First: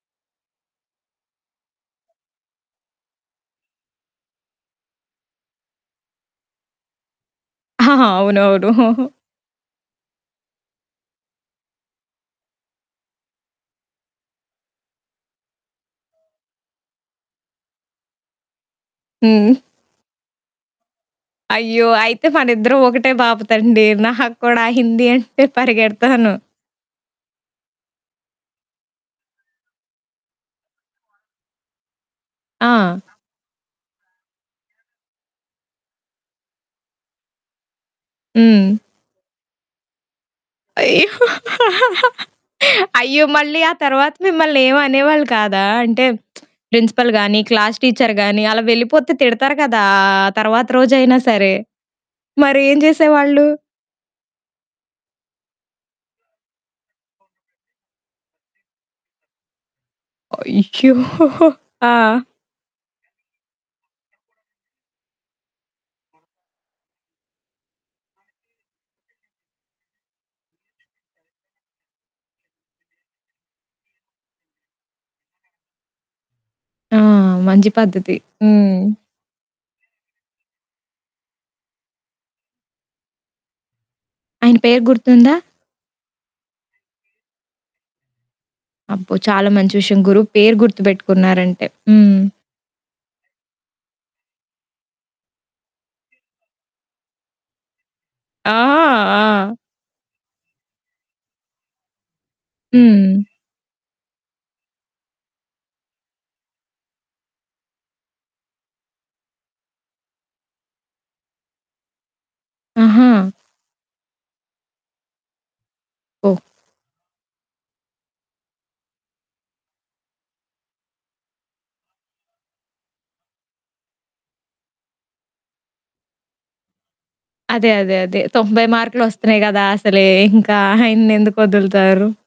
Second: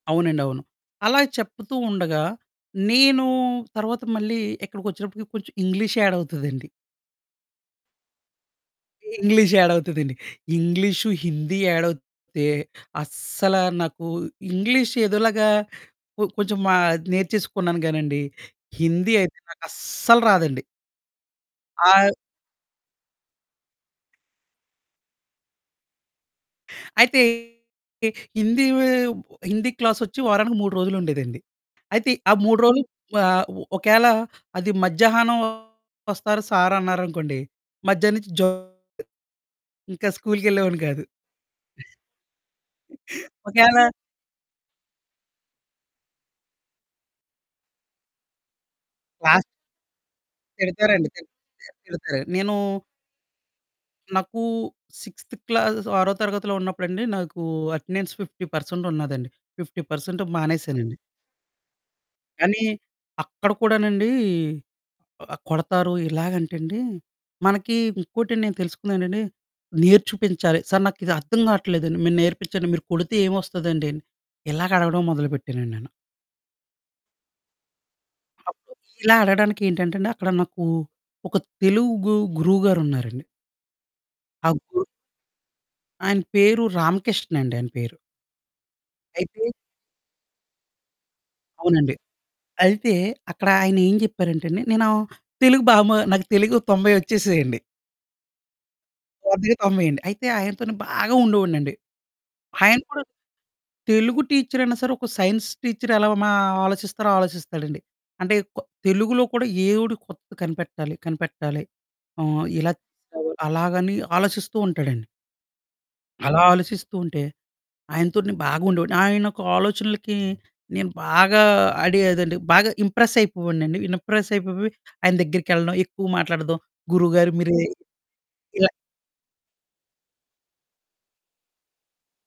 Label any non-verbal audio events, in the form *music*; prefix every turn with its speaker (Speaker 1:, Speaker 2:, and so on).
Speaker 1: అవునండి అవును. అలా చెప్తూ ఉండగా, నేను తర్వాత మళ్ళీ, ఇక్కడికి వచ్చినప్పటికి కొంచెం ఇంగ్లీష్ యాడ్ అవుతదండి.
Speaker 2: ఆహాహా! అవునవును. *chuckles*
Speaker 1: ఇంగ్లీష్ యాడ్ అవుతుందండి. ఇంగ్లీషు, హిందీ యాడ్ అవుతే, అస్సల నాకు ఇంగ్లీష్ ఏదోలాగా కొ కొంచెం మా నేర్చేసుకున్నాను కానండి, హిందీ అయితే
Speaker 2: హ్మ్.
Speaker 1: నాకస్సలు రాదండి.
Speaker 2: అయ్యో!
Speaker 1: ఆ
Speaker 2: అయితే మన ఇద్దరం ఒకటే బాపతండి. నాకు కూడా హిందీ అంటే పరిగెడతాను.
Speaker 1: అయితే హిందీ వే హిందీ క్లాసొచ్చి వారానికి 3 రోజులుండేదండి. అయితే ఆ 3 రోజులు
Speaker 2: ఆ!
Speaker 1: ఆహ్, ఒ ఒకేళ అది మధ్యాహ్నం ఒస్తారు సారన్నారనుకోండి, మధ్యానం నుంచి జంప్
Speaker 2: హ్మ్.
Speaker 1: *giggles* ఇంకా స్కూలుకెళ్ళేవాడిని కాదు.
Speaker 2: అయ్యో! *laughs* అయ్యో!
Speaker 1: *giggles*
Speaker 2: మళ్ళీ ఆ
Speaker 1: ఒకేళ
Speaker 2: తరువాత మిమ్మల్ని ఏం అనేవాళ్ళు కాదా! అంటే *smacks lips* ప్రిన్సిపల్ గాని, క్లాస్ టీచర్ గాని, అలా వెళ్ళిపోతే
Speaker 1: క్లాస్
Speaker 2: తిడతారు కదా! ఆ తరువాత రోజు
Speaker 1: తిడతారండి.
Speaker 2: అయినా
Speaker 1: తిడ్
Speaker 2: సరే.
Speaker 1: ఆహ్, తిడతారు. నేనూ
Speaker 2: మరి ఏం చేసేవాళ్ళు?
Speaker 1: నాకూ సిక్స్త్ క్లాసెసొ, ఆరో తరగతిలో ఉన్నప్పుడండి, నాకూ అటెండెన్స్ 50 పర్సెంట్ ఉన్నాదండి. 50 పర్సెంటు
Speaker 2: అయ్యో!
Speaker 1: మానేసానండి.
Speaker 2: *chuckles* ఆ!
Speaker 1: కానీ, అక్కడ కూడానండీ, ఆహ్, కొడతారు ఇలాగంటండి. మనకీ ఇంకోటి నేను తెలుసుకున్నానండి, నేర్ చుపించాలి, "సారు నాకిది అర్థం కావట్లేదండి, మీరు నేర్పించండి, మీరు కొడితే ఏమొస్తదండి." అని ఇలాగ అడగడం మొదలుపెట్టానండి నేను.
Speaker 2: ఆ! మంచి పద్ధతి.
Speaker 1: అప్పుడు
Speaker 2: హ్మ్.
Speaker 1: ఇలా అడగడానికి ఏంటంటే అండి, అక్కడ నాకూ ఒక తెలుగు గురువుగారున్నారండి. ఆ
Speaker 2: ఆయన పేరు
Speaker 1: గురు
Speaker 2: గుర్తుందా?
Speaker 1: ఆయన పేరు, రామకృష్ణ అండి. ఆయన పేరు.
Speaker 2: అబ్బో! చాలా
Speaker 1: అయితే
Speaker 2: మంచి విషయం, గురువు పేరు గుర్తుపెట్టుకున్నారంటే.
Speaker 1: అవునండి.
Speaker 2: హ్మ్.
Speaker 1: అయితే, అక్కడ ఆయనేం చెప్పారంటే అండి. నేను తెలుగు బా మా నాకు తెలుగు 90 వచ్చేసేయండి.
Speaker 2: ఆ!
Speaker 1: 100కి
Speaker 2: *giggles* ఆ!
Speaker 1: 90 అండి. అయితే ఆయనతోనే బాగా ఉండేవాడినండి. ఆయన కూడా,
Speaker 2: హ్మ్.
Speaker 1: తెలుగు టీచరయినా సరే, ఒక సైన్స్ టీచర్ ఎలా మా ఆలోచిస్తారో ఆలోచిస్తాడండి. అంటే కొ తెలుగులో కూడా ఏవుడు కొత్తది కనిపెట్టాలి కనిపెట్టాలి అహ్, ఇలా చేశారు
Speaker 2: ఆహా!
Speaker 1: అలాగని ఆలోచిస్తూ ఉంటాడండి.
Speaker 2: ఓహ్!
Speaker 1: అలా ఆలోచిస్తూ ఉంటే, ఆయనతో నేను బాగుండేవాడిని. ఆయన యొక్క ఆలోచనలకి, నేను బాగా ఆడి అదండి బాగా ఇంప్రెస్ అయిపోయేవాడినండి. ఇనప్రెస్ అయిపొపోయి, ఆయన దగ్గరికి కెళ్ళడం, ఎక్కువ మాట్లాడదం, గురువుగారు మీరే
Speaker 2: అదే, అదే, అదే 90
Speaker 1: ఇలా
Speaker 2: మార్కులు వస్తున్నాయి కదా అసలె. ఇంకా *giggles* ఆయన్ని ఎందుకు వదులుతారు.